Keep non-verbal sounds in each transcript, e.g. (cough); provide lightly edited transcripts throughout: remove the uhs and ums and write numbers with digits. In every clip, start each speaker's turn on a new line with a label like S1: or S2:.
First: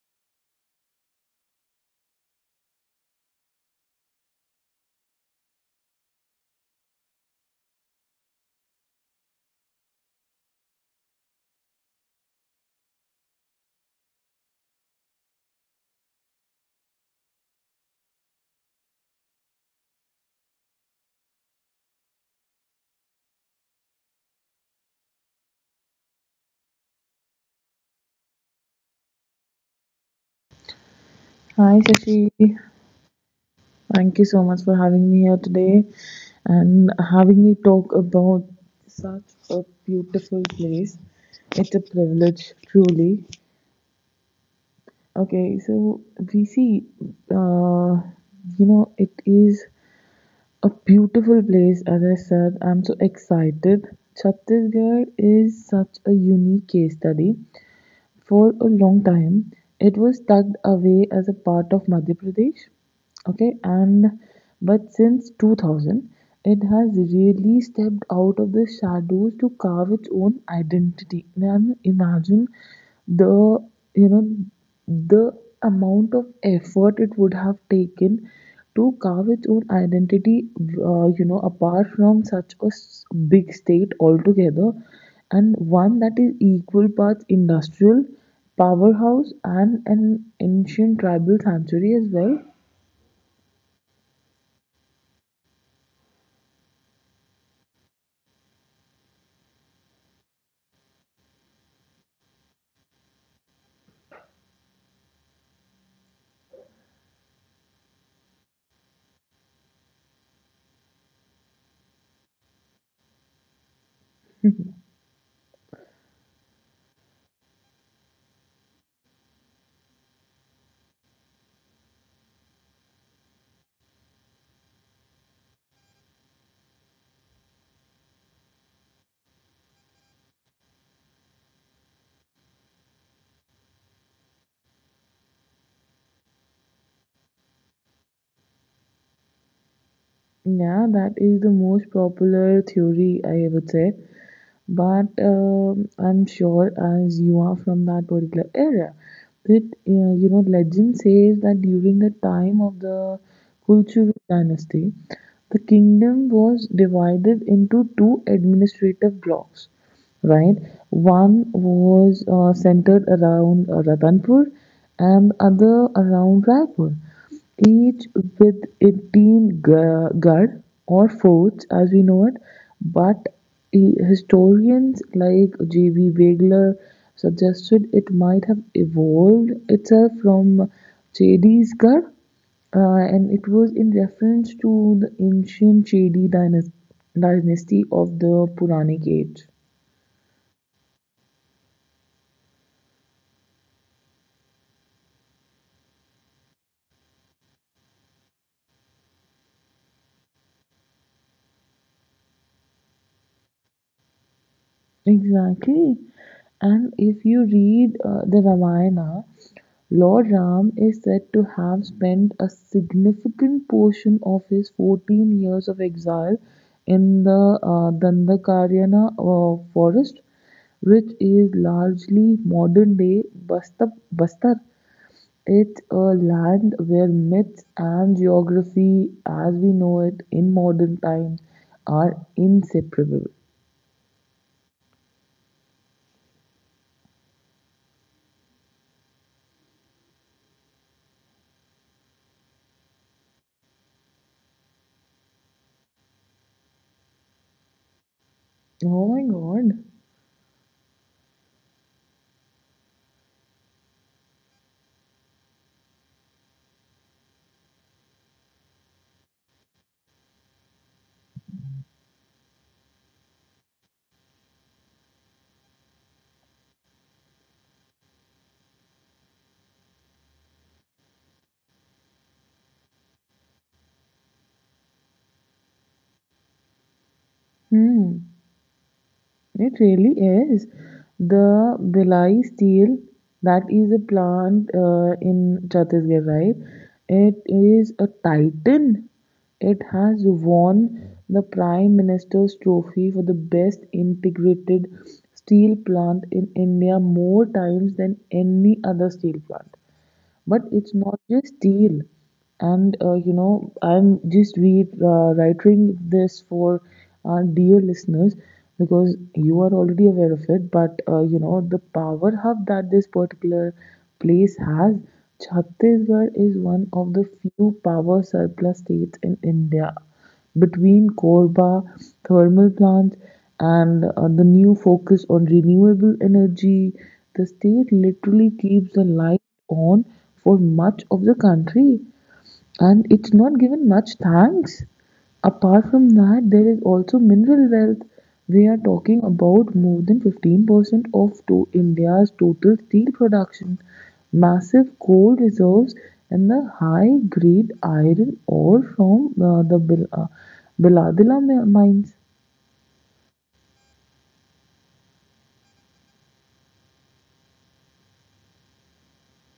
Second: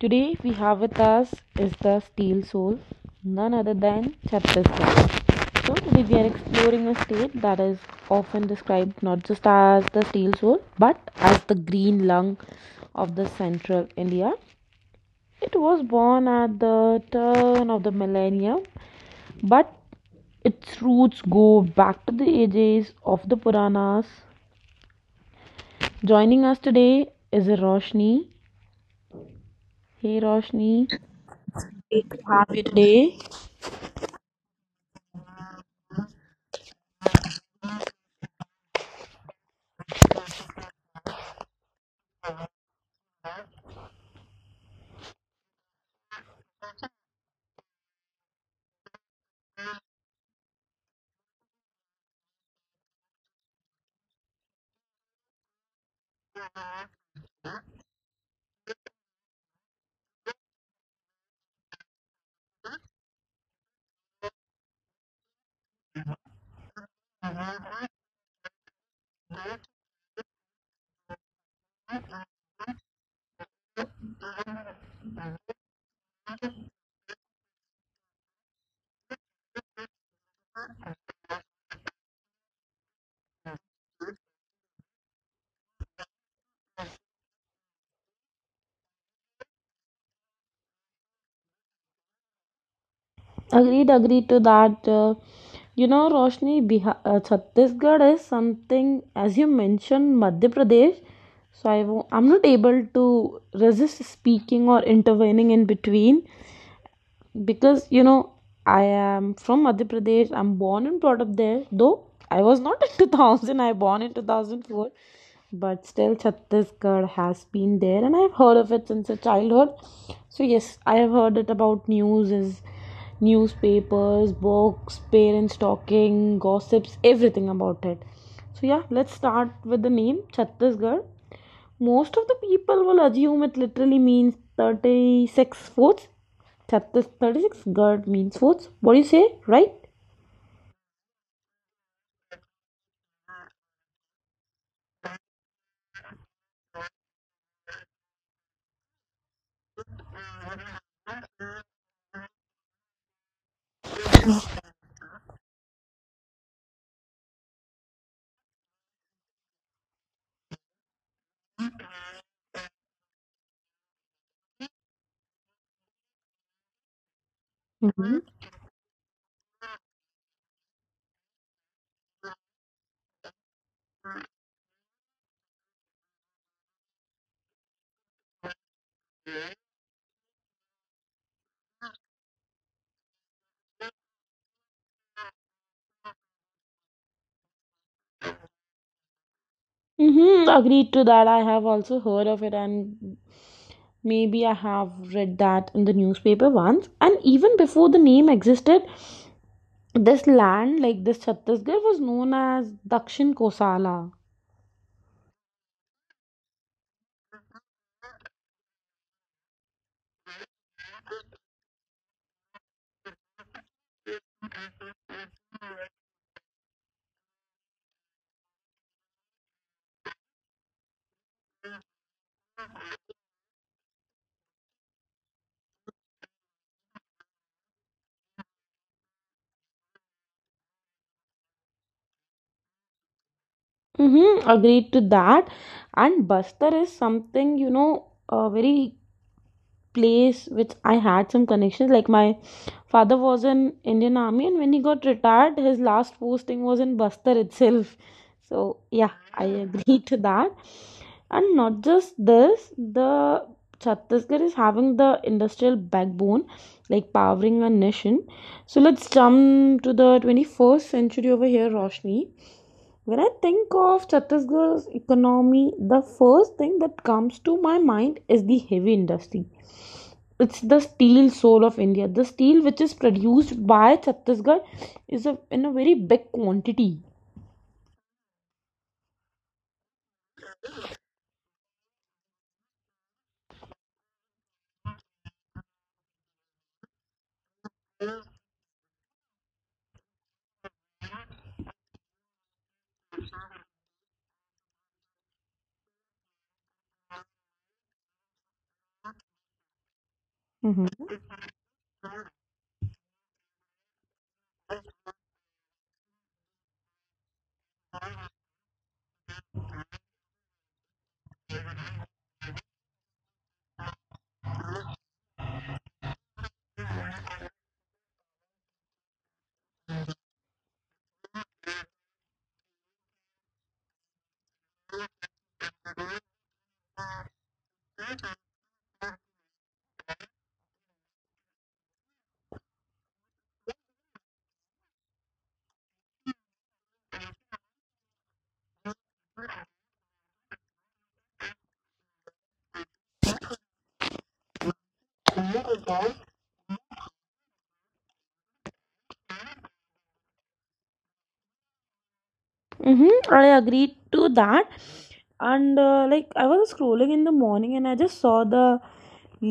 S1: Today we have with us is the steel soul, none other than Chhattisgarh. So today we are exploring a state that is often described not just as the steel soul but as the green lung of the central India. It was born at the turn of the millennium but its roots go back to the ages of the Puranas. Joining us today is Roshni. Hey Roshni,
S2: Hi
S1: great
S2: Sashi,
S1: to have you today.
S2: thank you so much for having me here today and having me talk about such a beautiful place. It's a privilege, truly. Okay, so we see, uh, it is a beautiful place. As I said, I'm so excited. Chhattisgarh is such a unique case study for a long time. It was tucked away as a part of Madhya Pradesh. Okay, and but since 2000, it has really stepped out of the shadows to carve its own identity. Now imagine the you know the amount of effort it would have taken to carve its own identity, apart from such a big state altogether, and one that is equal parts industrial, powerhouse, and an ancient tribal sanctuary as well.
S1: Agreed, agreed to that. You know, Roshni, Bihar, Chhattisgarh is something, as you mentioned, Madhya Pradesh. So I, I'm not able to resist speaking or intervening in between, because you know I am from Madhya Pradesh. I'm born and brought up there, though I was not (laughs) in 2000. I born in
S2: (laughs)
S1: 2004, but still Chhattisgarh has been there and I've heard of it since a childhood. So yes, I have heard it about news is, newspapers, books, parents talking, gossips, everything about it. So yeah, let's start with the name Chhattisgarh. Most of the people will assume it literally means 36 fourths. That is 36 god means fourths. What do you say, right?
S2: Yeah, that is the most popular theory, I would say. But I'm sure, as you are from that particular area, that legend says that during the time of the Kulchuru dynasty, the kingdom was divided into two administrative blocks, right? One was centered around Ratanpur and the other around Raipur, each
S1: Mm-hmm.
S2: with 18 guard or forts as we know it. But historians like J.B. Wegler suggested it might have evolved itself from Chedi's Ghar, and it was in reference to the ancient Chedi dynasty of the Puranic age.
S1: Mm-hmm. Agreed to that. I have also heard of it, and maybe I have read that in the newspaper once. And even before the name existed, this land, like this Chhattisgarh, was known as Dakshin Kosala.
S2: Exactly. And if you read the Ramayana, Lord Ram is said to have spent a significant portion of his 14 years of exile in the Dandakaryana forest, which is largely modern day Bastar. Bastar. It's a land where myths and geography, as we know it in modern times, are inseparable.
S1: Mm-hmm. Agreed to that. And Bastar is something, you know, very place which I had some connections. Like my father was in Indian Army, and when he got retired, his last posting was in Bastar itself. So
S2: Oh
S1: yeah,
S2: my
S1: I
S2: god.
S1: agree to that. And not just this, the Chhattisgarh is having the industrial backbone, like powering a nation. So let's jump to the 21st century over here, Roshni. When I think of Chhattisgarh's economy, the first thing that comes to my mind is the heavy industry. It's the steel soul of India. The steel which is produced by Chhattisgarh is a, in a very big quantity.
S2: Hmm, it really is. The Bilai steel, that is a plant in Chhattisgarh, right? It is a titan. It has won the Prime Minister's trophy for the best integrated steel plant in India more times than any other steel plant. But
S1: Mhm.
S2: it's not just steel. And I'm just re writing this for our dear listeners because you are already aware of it. But the power hub that this particular place has, Chhattisgarh is one of the few power surplus states in India between Korba thermal plant and the new focus on renewable energy. The state literally keeps the light on for much of the country, and it's not given much thanks. Apart from that, there is also mineral wealth. We are talking about more than 15% of to India's total steel production, massive coal reserves, and the high grade iron ore from Biladila mines.
S1: Hmm, I agree to that. And like I was scrolling in the morning and I just saw the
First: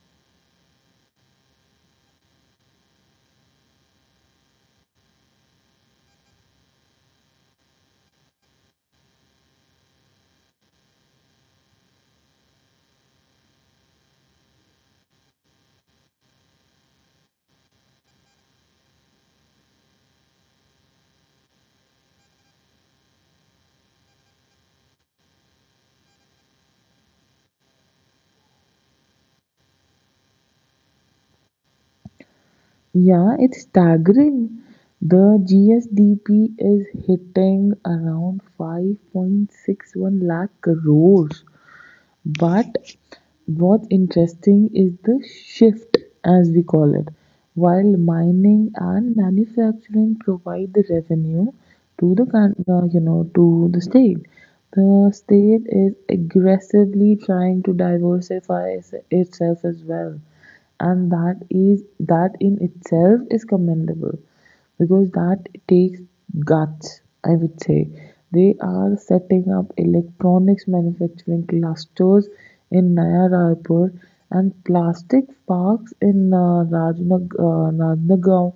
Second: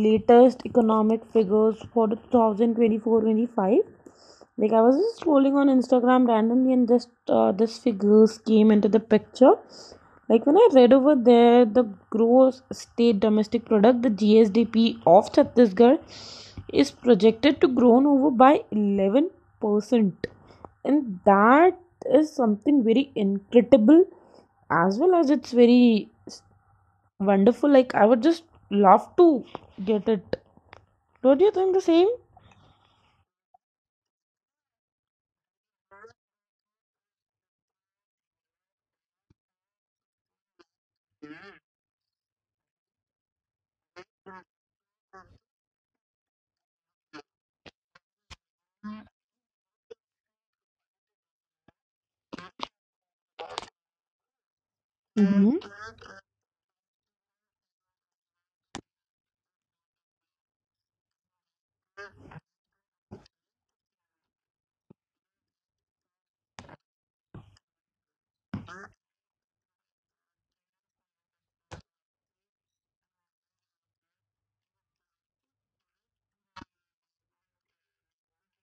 S1: latest economic figures for the 2024. Like I was just scrolling on Instagram randomly and just this figures came into the picture. Like when I read over there, the gross state domestic product, the GSDP of Chhattisgarh is projected to grow over by 11%, and that is something very incredible, as well as it's very wonderful. Like I would just love to get it. Don't you think the same?
S2: Yeah, it's staggering. The GSDP is hitting around 5.61 lakh crores. But what's interesting is the shift, as we call it. While mining and manufacturing provide the revenue to the to the
S1: Mm-hmm.
S2: state is aggressively trying to diversify itself as well, and that in itself is commendable because that takes guts, I would say. They are setting up electronics manufacturing clusters in Naya Raipur and plastic parks in Rajnagaon.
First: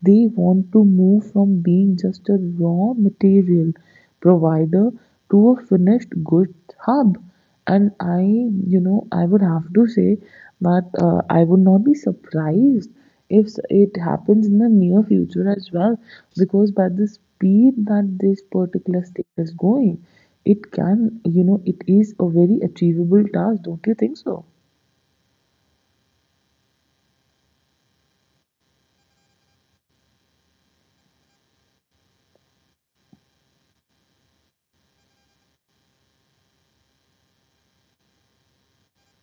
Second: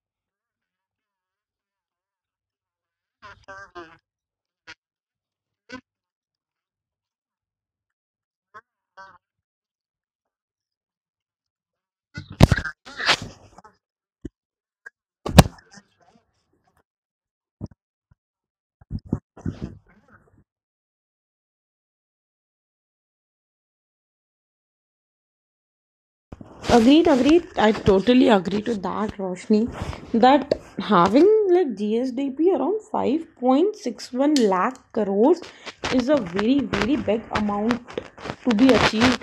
S2: They want to move from being just a raw material provider to a finished good hub. And I, you know, I would have to say that I would not be surprised if it happens in the near future as well, because by the speed that this particular state is going, it can, you know, it is a very achievable task, don't you think so?
S1: Agreed, agreed. I totally agree to that, Roshni. That having like GSDP around 5.61 lakh crores is a very, very big amount to be achieved.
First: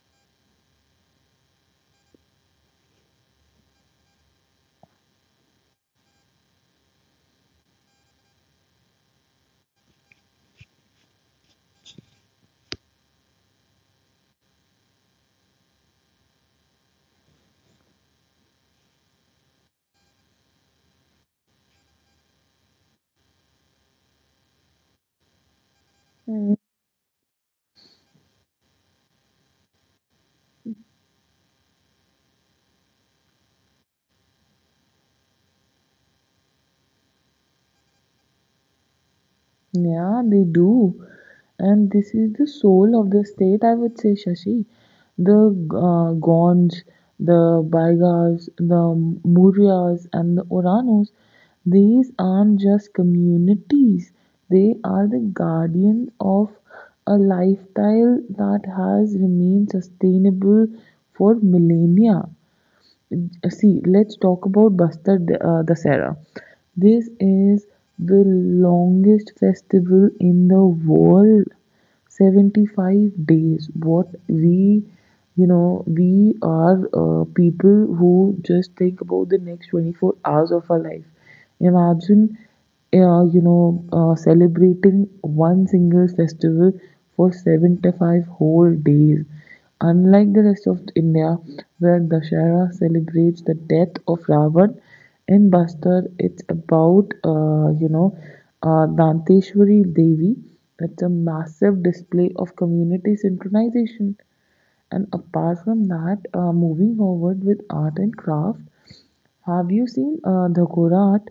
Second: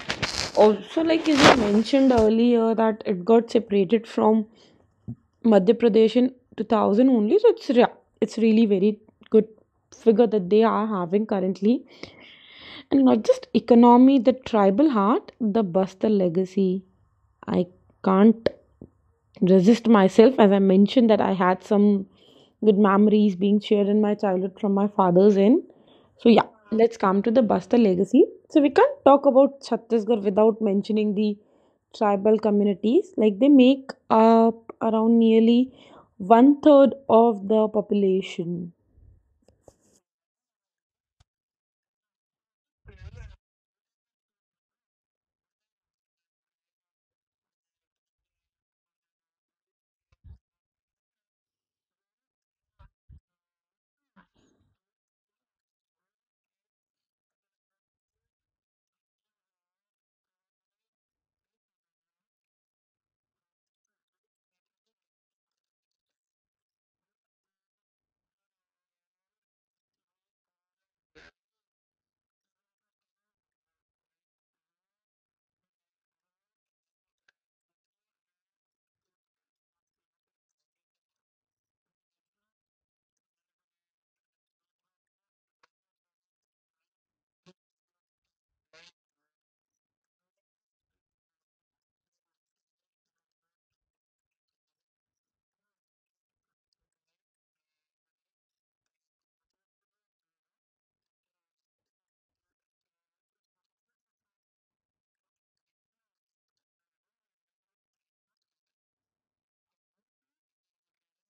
S1: Also, like as you mentioned earlier, that it got separated from Madhya Pradesh in 2000 only. It's really very good figure that they are having currently. And not just economy, the tribal heart, the Bastar legacy. I can't resist myself, as I mentioned, that I had some good memories being shared in my childhood from my father's end. So, yeah, let's come to the Bastar legacy. So, we can't talk about Chhattisgarh without mentioning the tribal communities. Like, they make up around nearly 1/3 of the population.
S2: Yeah, they do. And this is the soul of the state, I would say, Shashi. The Gonds, the Baigars, the Murias, and the Oranos, these aren't just communities, they are the guardians of a lifestyle that has remained sustainable for millennia. See, let's talk about Bastar Dasera. This is the longest festival in the world. 75 days. What we, you know, we are people who just think about the next 24 hours of our life. Imagine, celebrating one single festival for 75 whole days. Unlike the rest of India, where Dussehra celebrates the death of Ravan, in Bastar it's about, Danteshwari Devi. It's a massive display of community synchronization. And apart from that, moving forward with art and craft, have you seen Dhagora art?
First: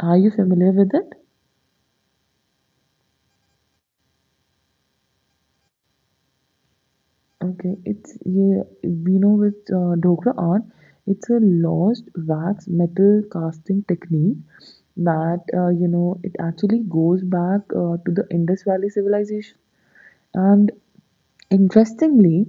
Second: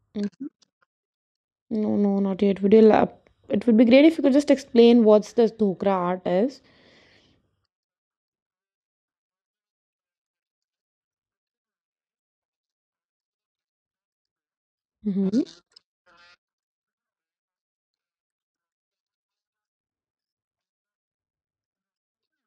S2: Are you familiar with it?
S1: No, no, not yet. It would be great if you could just explain what's this dhokra art is.
S2: Okay, it's yeah, we know with Dhokra art, it's a lost wax metal casting technique
S1: Mm-hmm.
S2: that, you know, it actually goes back to the Indus Valley civilization. And interestingly,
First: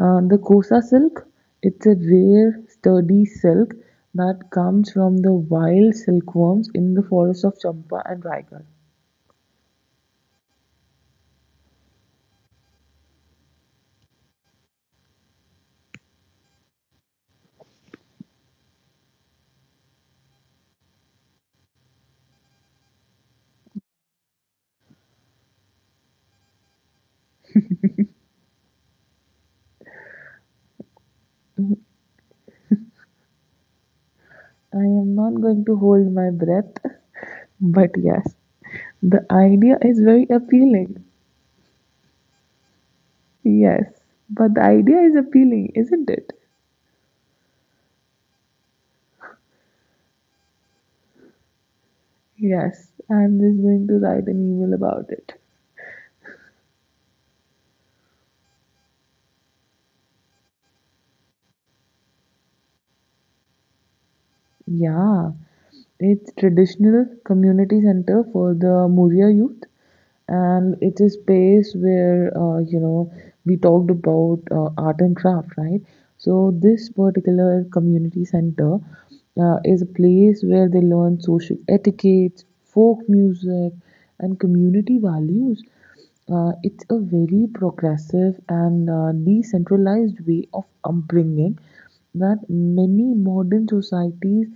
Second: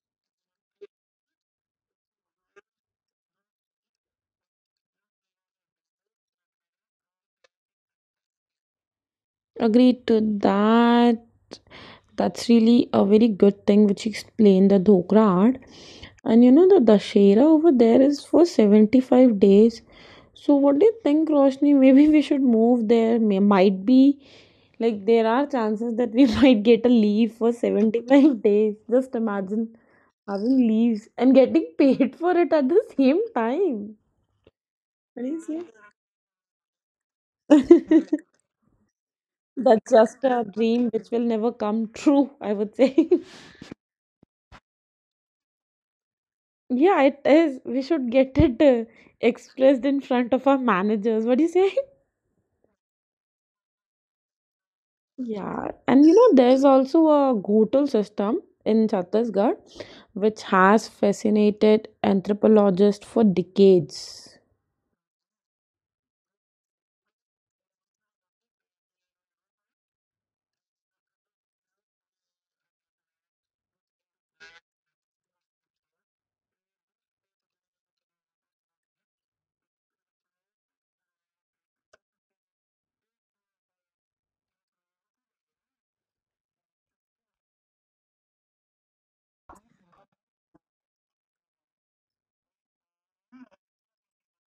S2: the Kosa silk, it's a rare, sturdy silk that comes from the wild silkworms in the forests of Champa and Raigarh.
S1: Agreed to that. That's really a very good thing which you explained, the dhokra art. And you know the Dashera over there is for 75 days. So what do you think, Roshni? Maybe we should move there. Might be like there are chances that we (laughs) might get a leave for 75 (laughs) days. Just imagine having leaves and getting paid for it at the same time.
S2: I am not
S1: Praise
S2: going
S1: you.
S2: to hold my breath, (laughs) but
S1: (laughs)
S2: yes, the idea
S1: That's
S2: is
S1: just
S2: very
S1: a dream
S2: appealing.
S1: which will never come true, I would say. (laughs)
S2: Yes, but the idea is appealing, isn't it?
S1: Yeah, it is. We should get it expressed in front of our managers. What do you say? (laughs)
S2: Yes, I'm just going to write an email about it.
S1: Yeah, and you know, there's also a Ghotul system in Chhattisgarh which has fascinated anthropologists for decades.
S2: Yeah, it's traditional community center for the Muria youth. And it is space where, you know, we talked about art and craft, right? So this particular community center, is a place where they learn social etiquette, folk music, and community values. It's a very progressive and decentralized way of upbringing that many modern societies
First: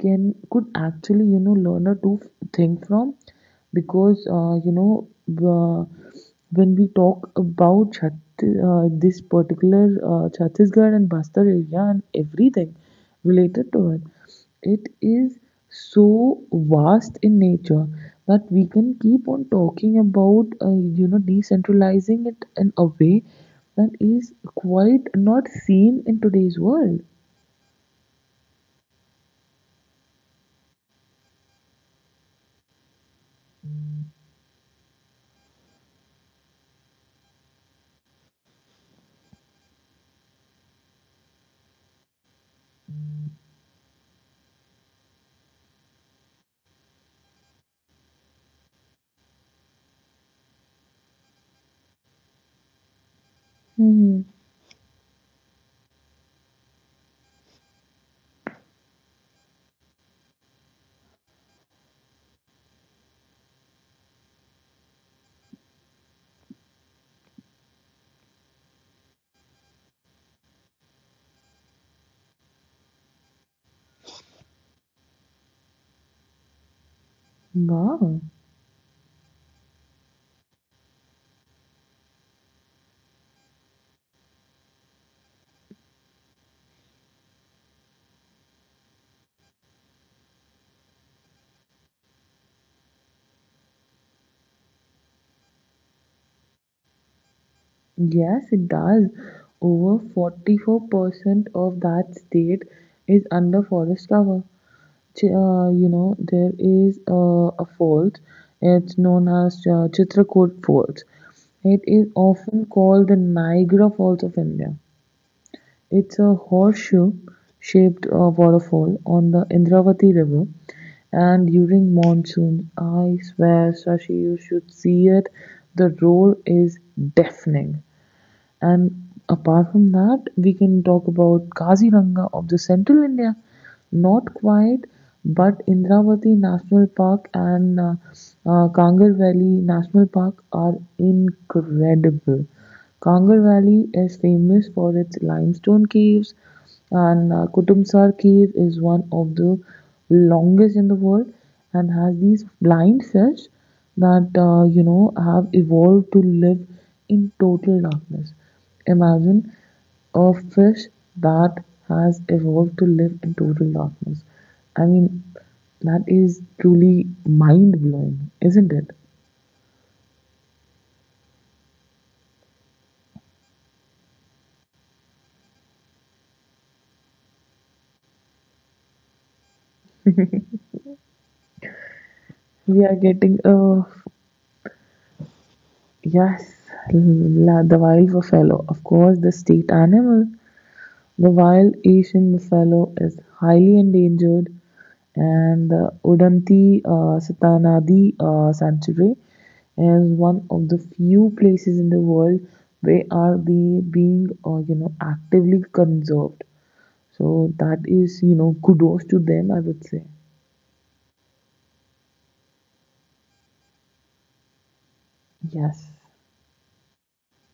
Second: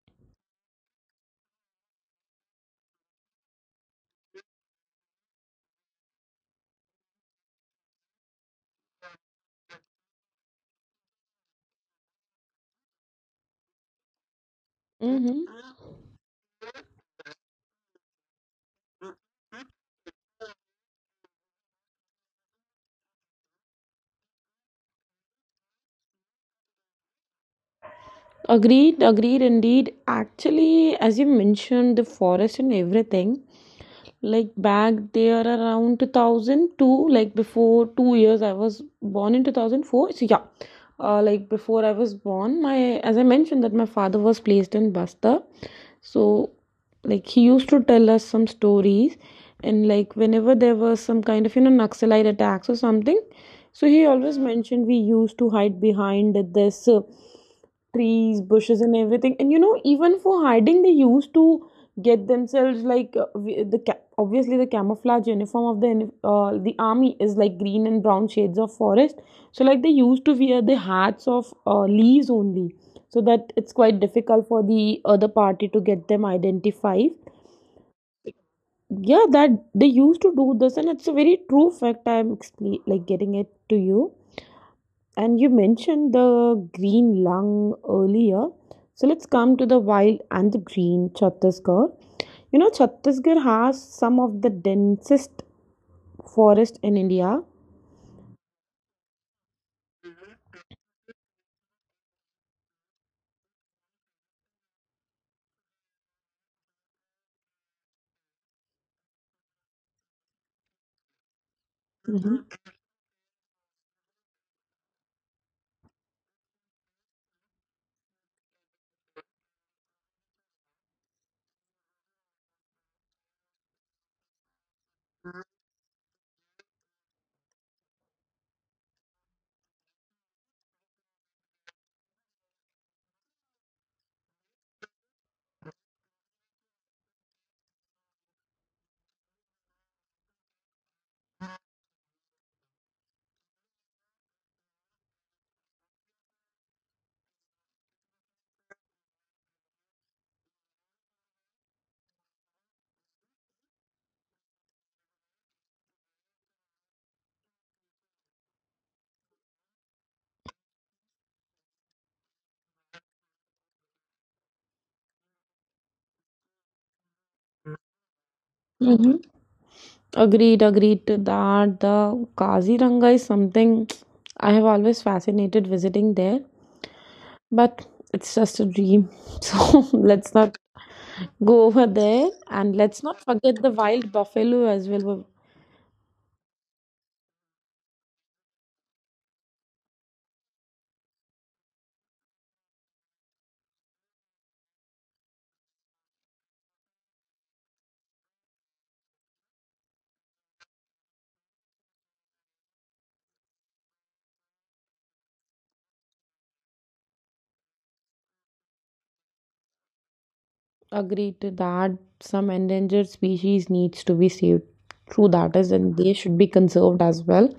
S2: can could actually, you know, learn or to think from, because, uh, when we talk about this particular Chhattisgarh and Bastar area and everything related to it, it is
S1: Mm-hmm.
S2: so vast in nature that we can keep on talking about, you know, decentralizing it in a way that is quite not seen in today's world.
S1: Agreed, agreed, indeed. Actually, as you mentioned, the forest and everything, like back there around 2002, like before 2 years, I was born in 2004. So yeah, like before I was born, my, as I mentioned that my father was placed in Basta, so like he used to tell us some stories, and like whenever there was some kind of, you know, Naxalite attacks or something, so he
S2: Hmm.
S1: always mentioned we used to hide behind this trees, bushes and everything. And you know, even for hiding they used to get themselves like obviously the camouflage uniform of the army is like green and brown shades of forest. So like they used to wear the hats of leaves only, so that it's quite difficult for the other party to get them identified.
S2: Wow.
S1: Yeah, that they used to do this, and it's a very true fact. Like getting it to you. And you mentioned the green lung earlier, so let's come to the wild and the green Chhattisgarh. You know, Chhattisgarh has some of the densest forest in India.
S2: Yes, it does. Over 44% of that state is under forest cover. You know, there is a fault. It's known as Chitrakoot Fault. It is
S1: Hmm.
S2: often called the Niagara Falls of India. It's a horseshoe shaped waterfall on the Indravati River. And during monsoon, I swear, Sashi, you should see it. The roar is deafening. And apart from that, we can talk about Kaziranga of the central India, not quite, but Indravati National Park and Kangar Valley National Park are incredible. Kangar Valley is famous for its limestone caves, and Kutumsar cave is one of the longest in the world and has these blind fish that, you know, have evolved to live in total darkness. Imagine a fish that has evolved to live in total darkness. I mean, that is truly mind blowing, isn't it?
S1: Hmm. Agreed, agreed to that. The Kaziranga is something I have always fascinated visiting there. But it's just a dream. (laughs) So let's not go over there, and
S2: We are
S1: let's not
S2: getting
S1: forget the
S2: a
S1: wild buffalo as well. We've
S2: yes, la, the wild buffalo, of course, the state animal. The wild Asian buffalo is highly endangered, and the Udanti Satanadi Sanctuary is one of the few places in the world where are they being, you know, actively conserved. So that is, you know, kudos to them, I would say.
S1: to that. Some endangered species needs to be saved. True that is, and
S2: Yes.
S1: they should be conserved as well.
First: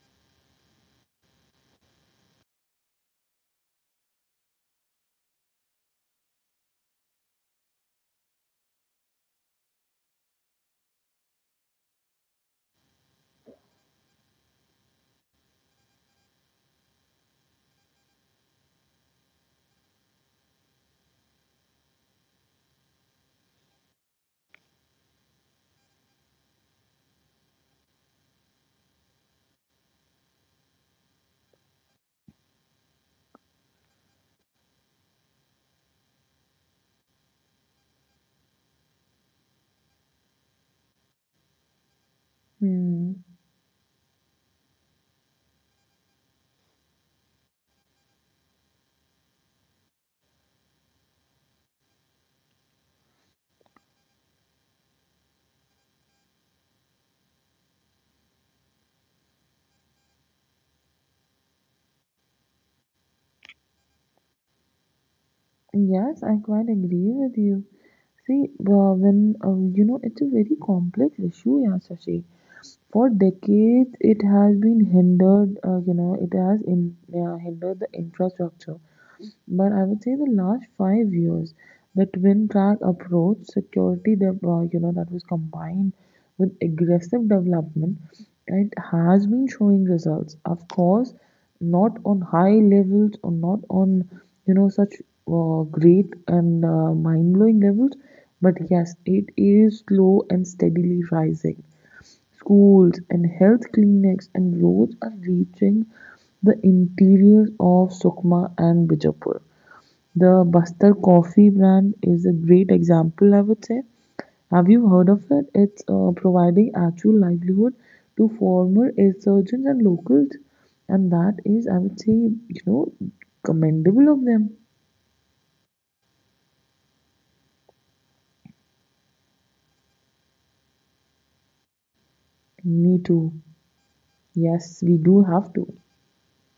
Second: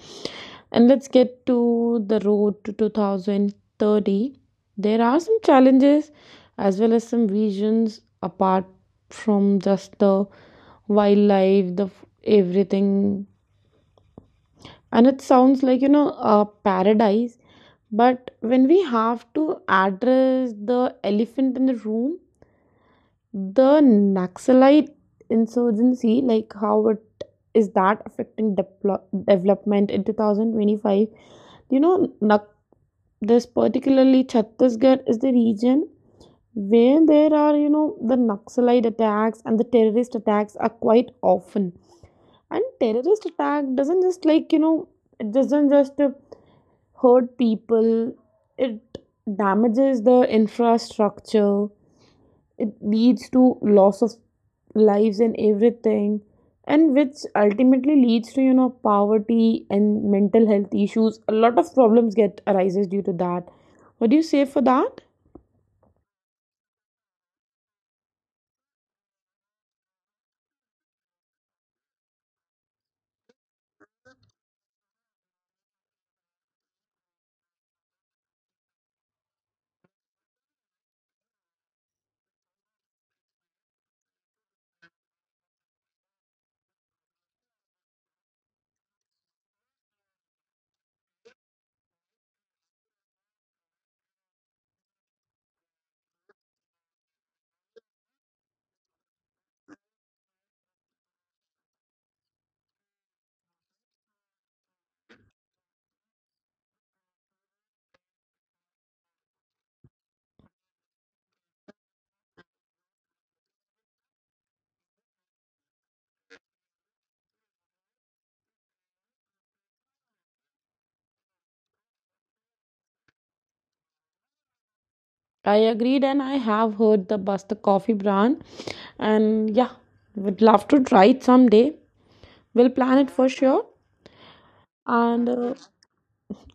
S1: And let's get to the road to 2030. There are some challenges as well as some visions apart from just the wildlife, everything, and it sounds like, you know, a paradise. But when we have to address the elephant in the room, the Naxalite insurgency, like how it is that affecting development in 2025. you know Nak- this particularly Chhattisgarh is the region where there are, you know, the Naxalite attacks and the terrorist attacks are quite often. And
S2: Hmm.
S1: terrorist attack doesn't just, like, you know, it doesn't just hurt people, it damages the infrastructure, it leads to loss of lives and everything, and which ultimately leads to, you know, poverty and mental health issues. A lot of problems get arises due to that. What do you say for that?
S2: Yes, I quite agree with you. See, when you know, it's a very complex issue, yeah, Shashi. For decades, it has been hindered, hindered the infrastructure. But I would say the last 5 years, the twin track approach, security, you know, that was combined with aggressive development, it has been showing results. Of course, not on high levels or not on, you know, such great and mind blowing levels, but yes, it is slow and steadily rising. Schools and health clinics and roads are reaching the interiors of Sukma and Bijapur. The Bastar coffee brand is a great example, I would say. Have you heard of it? It's, providing actual livelihood to former insurgents and locals, and that is, I would say, you know, commendable of them.
S1: I agreed, and I have heard the Basta Coffee brand, and yeah, would love to try it someday. We'll
S2: Me
S1: plan it for
S2: too.
S1: sure.
S2: Yes, we do
S1: And
S2: have to.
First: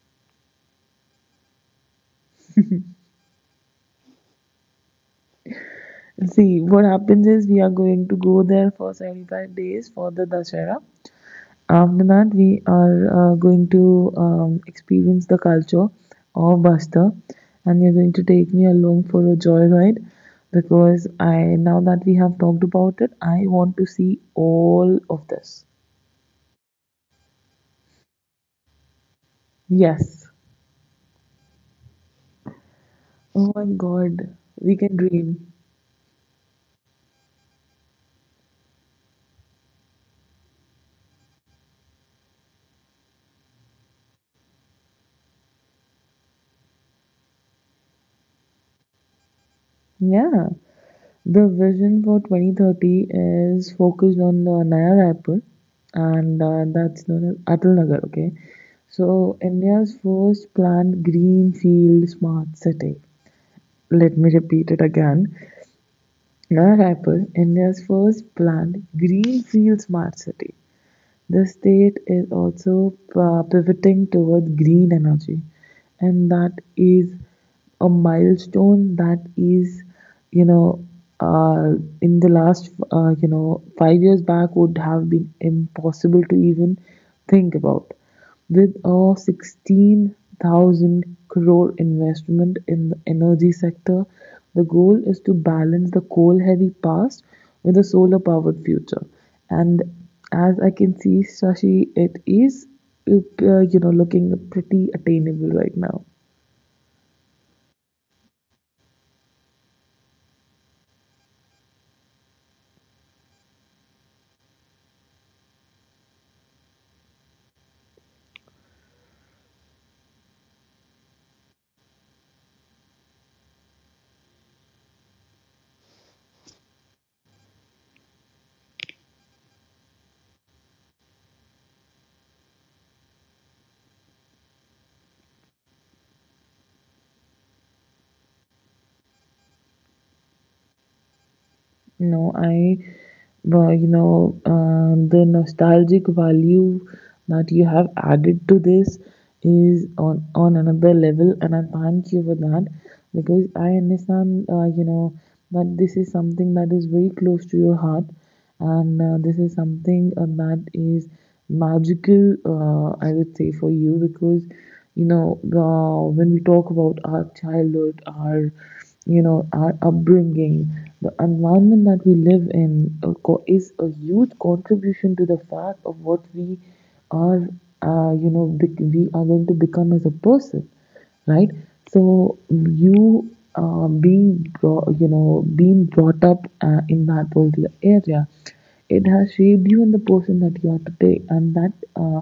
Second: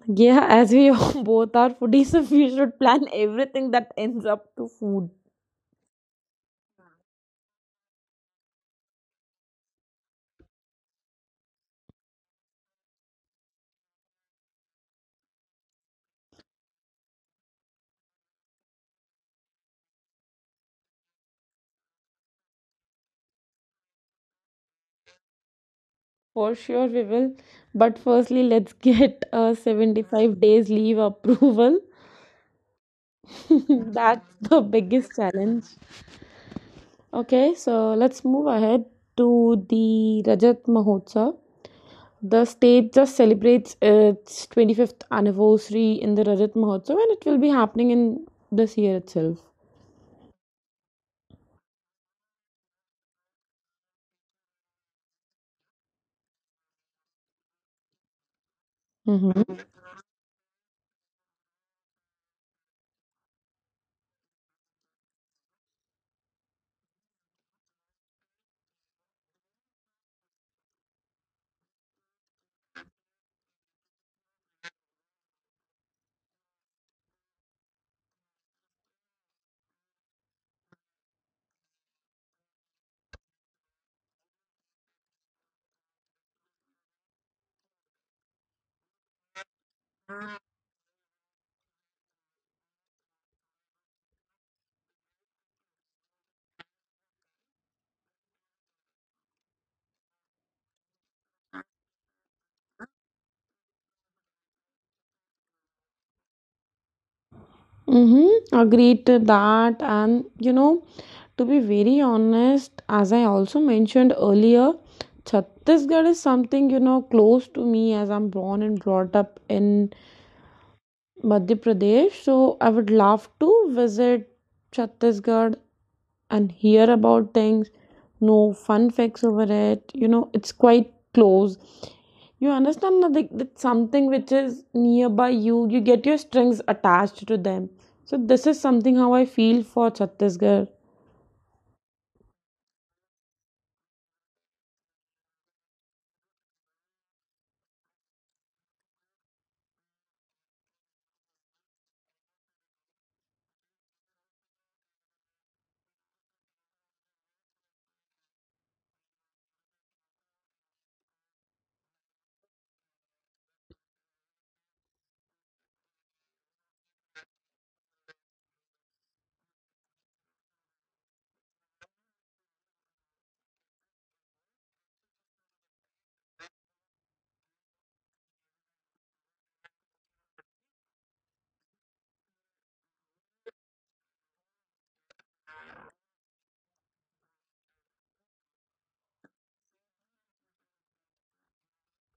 S1: yeah, as we (laughs) both are foodies, so we should plan everything that ends up to food.
S2: See, what happens is we are going to go there for 75 days for the Dashera. After that, we are going to experience the culture of Basta, and you're going to take me along for a joyride because I now that we have talked about it, I want to see all of this.
S1: For sure, we will. But firstly, let's get a
S2: Yes.
S1: 75 days leave approval.
S2: Oh my
S1: (laughs) That's
S2: God,
S1: the
S2: we can
S1: biggest
S2: dream.
S1: challenge. Okay, so let's move ahead to the Rajat Mahotsav. The state just celebrates its 25th anniversary in the Rajat Mahotsav, and it will be happening in this year itself.
S2: Yeah. The vision for 2030 is focused on Naya Raipur, and that's known as Atal Nagar. Okay, so
S1: Mm-hmm.
S2: India's first planned greenfield smart city. Let me repeat it again. Naya Raipur, India's first planned greenfield smart city. The state is also pivoting towards green energy, and that is a milestone that is, you know, uh, in the last, 5 years back would have been impossible to even think about. With a 16,000 crore investment in the energy sector, the goal is to balance the coal-heavy past with a solar-powered future. And as I can see, Shashi, it is, you know, looking pretty attainable right now.
S1: Mm-hmm. Agreed to that. And you know, to be very honest, as I also mentioned earlier, Chhattisgarh is something, you know, close to me as I'm born and brought up in Madhya Pradesh. So I would love to visit Chhattisgarh and hear about things, know fun facts over it. You know, it's quite close. You understand that, like, that's something which is nearby you, you get your strings attached to them. So this is something how I feel for Chhattisgarh.
S2: No, I, well, you know, the nostalgic value that you have added to this is on another level, and I thank you for that because I understand, you know, that this is something that is very close to your heart, and this is something that is magical, I would say, for you. Because, when we talk about our childhood, our, our upbringing, the environment that we live in, is a huge contribution to the fact of what we are, we are going to become as a person, right? So you, you know, being brought up in that particular area, it has shaped you in the person that you are today, and that,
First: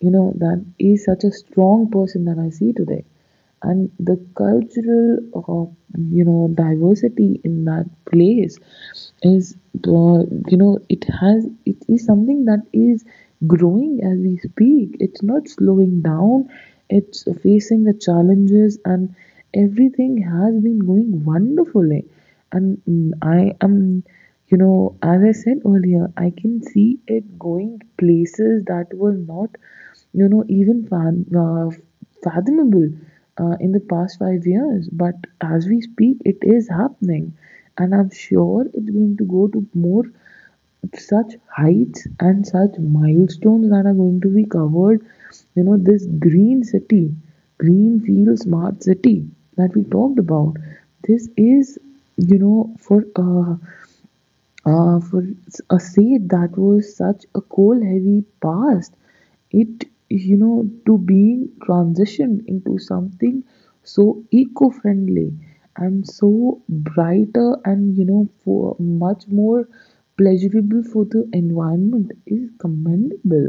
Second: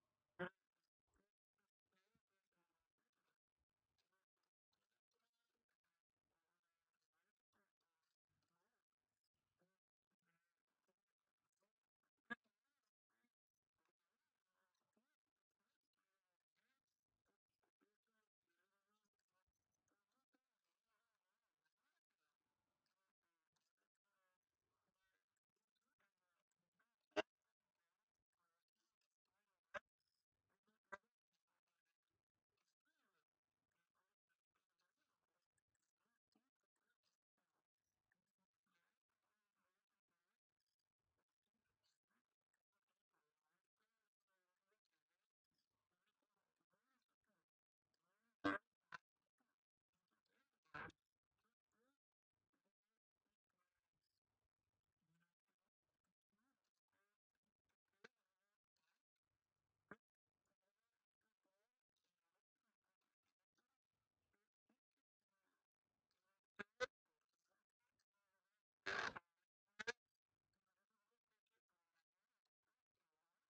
S2: you know, that is such a strong person that I see today. And the cultural, you know, diversity in that place is, uh, it is something that is growing as we speak. It's not slowing down, it's facing the challenges, and everything has been going wonderfully. And mm, I am, you know, as I said earlier, I can see it going places that were not, you know, even fathomable in the past 5 years, but as we speak, it is happening, and I'm sure it's going to go to more such heights and such milestones that are going to be covered. You know, this green city, green field, smart city that we talked about. This is, you know, for a state that was such a coal heavy past, it, you know, to being transitioned into something so eco friendly and so brighter and, you know, for much more pleasurable for the environment is commendable.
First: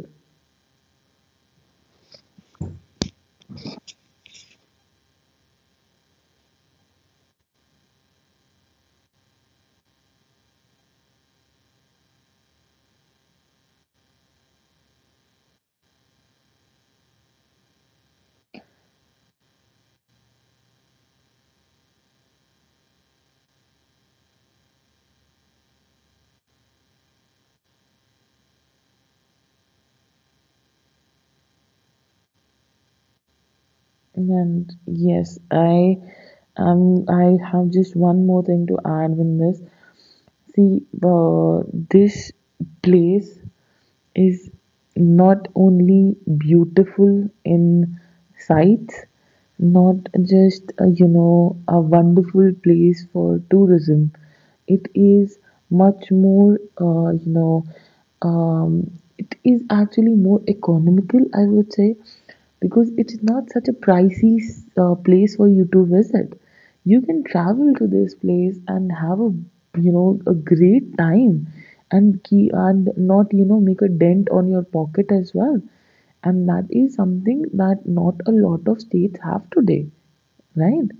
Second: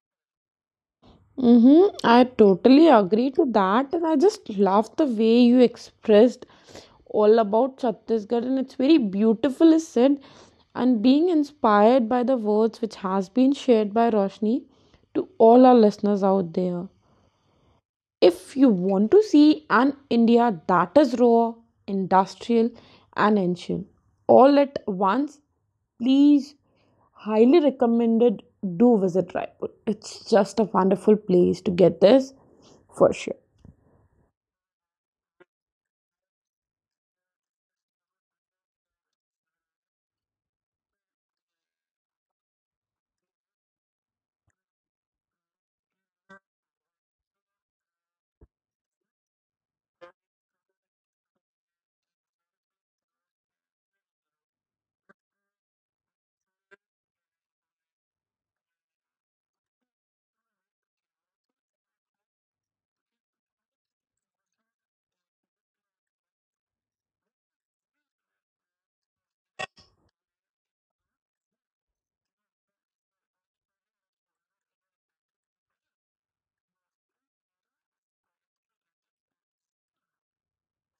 S1: Mm-hmm. I totally agree to that, and I just love the way you expressed all about Chhattisgarh, and it's very beautifully said. And being inspired by the words which has been shared by Roshni to all our listeners out there. If you want to see an India that is raw, industrial, and ancient all at once, please, highly recommended. Do visit Raipur. It's just a wonderful place to get this for sure.
S2: And yes, I have just one more thing to add in this. See, this place is not only beautiful in sights, not just, you know, a wonderful place for tourism. It is much more, um, it is actually more economical, I would say, because it's not such a pricey place for you to visit. You can travel to this place and have a, you know, a great time, and key and not, you know, make a dent on your pocket as well, and that is something that not a lot of states have today, right?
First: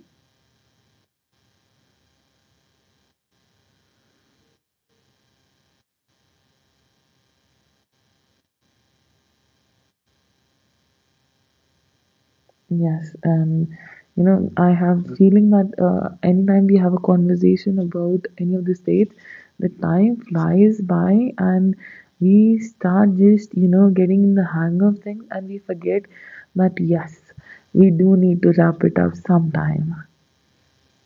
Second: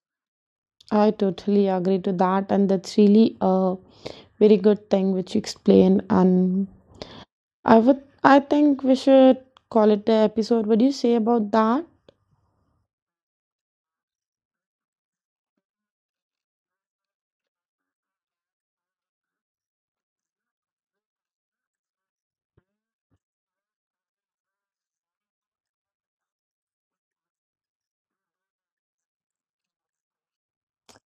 S1: I totally agree to that, and that's really a very good thing which you explained. And I think we should call it the episode. What do you say about that?
S2: Yes, and you know, I have the feeling that anytime we have a conversation about any of the states, the time flies by and we start just, you know, getting in the hang of things and we forget that yes, we do need to wrap it up sometime.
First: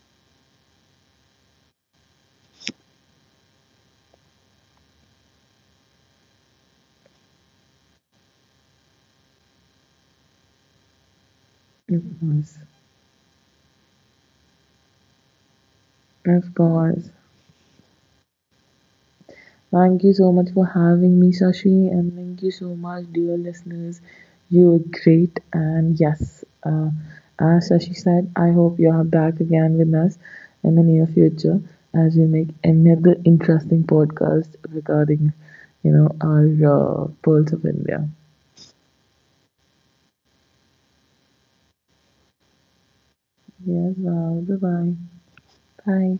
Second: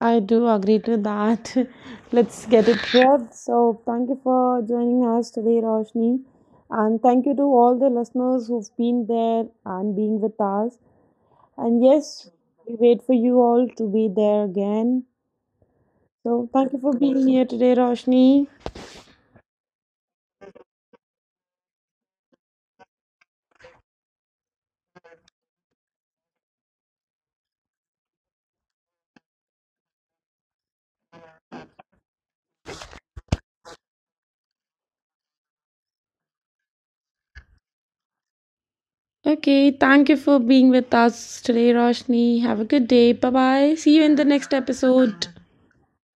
S1: I do agree to that. (laughs) Let's get it wrapped. So, thank you for joining us today, Roshni. And thank you to all the listeners who've been there and being with us. And
S2: Of
S1: yes,
S2: course,
S1: we wait for you all to be there again. So,
S2: of
S1: thank you for
S2: course.
S1: being here today, Roshni.
S2: Thank you so much for having me, Shashi, and thank you so much, dear listeners. You are great, and yes, as Shashi said, I hope you are back again with us in the near future as we make another interesting podcast regarding, you know, our pearls of India.
S1: Okay, thank you for being with us today, Roshni. Have a good day. Bye bye.
S2: Yes,
S1: See you in the
S2: wow,
S1: next
S2: bye bye.
S1: episode.
S2: Bye.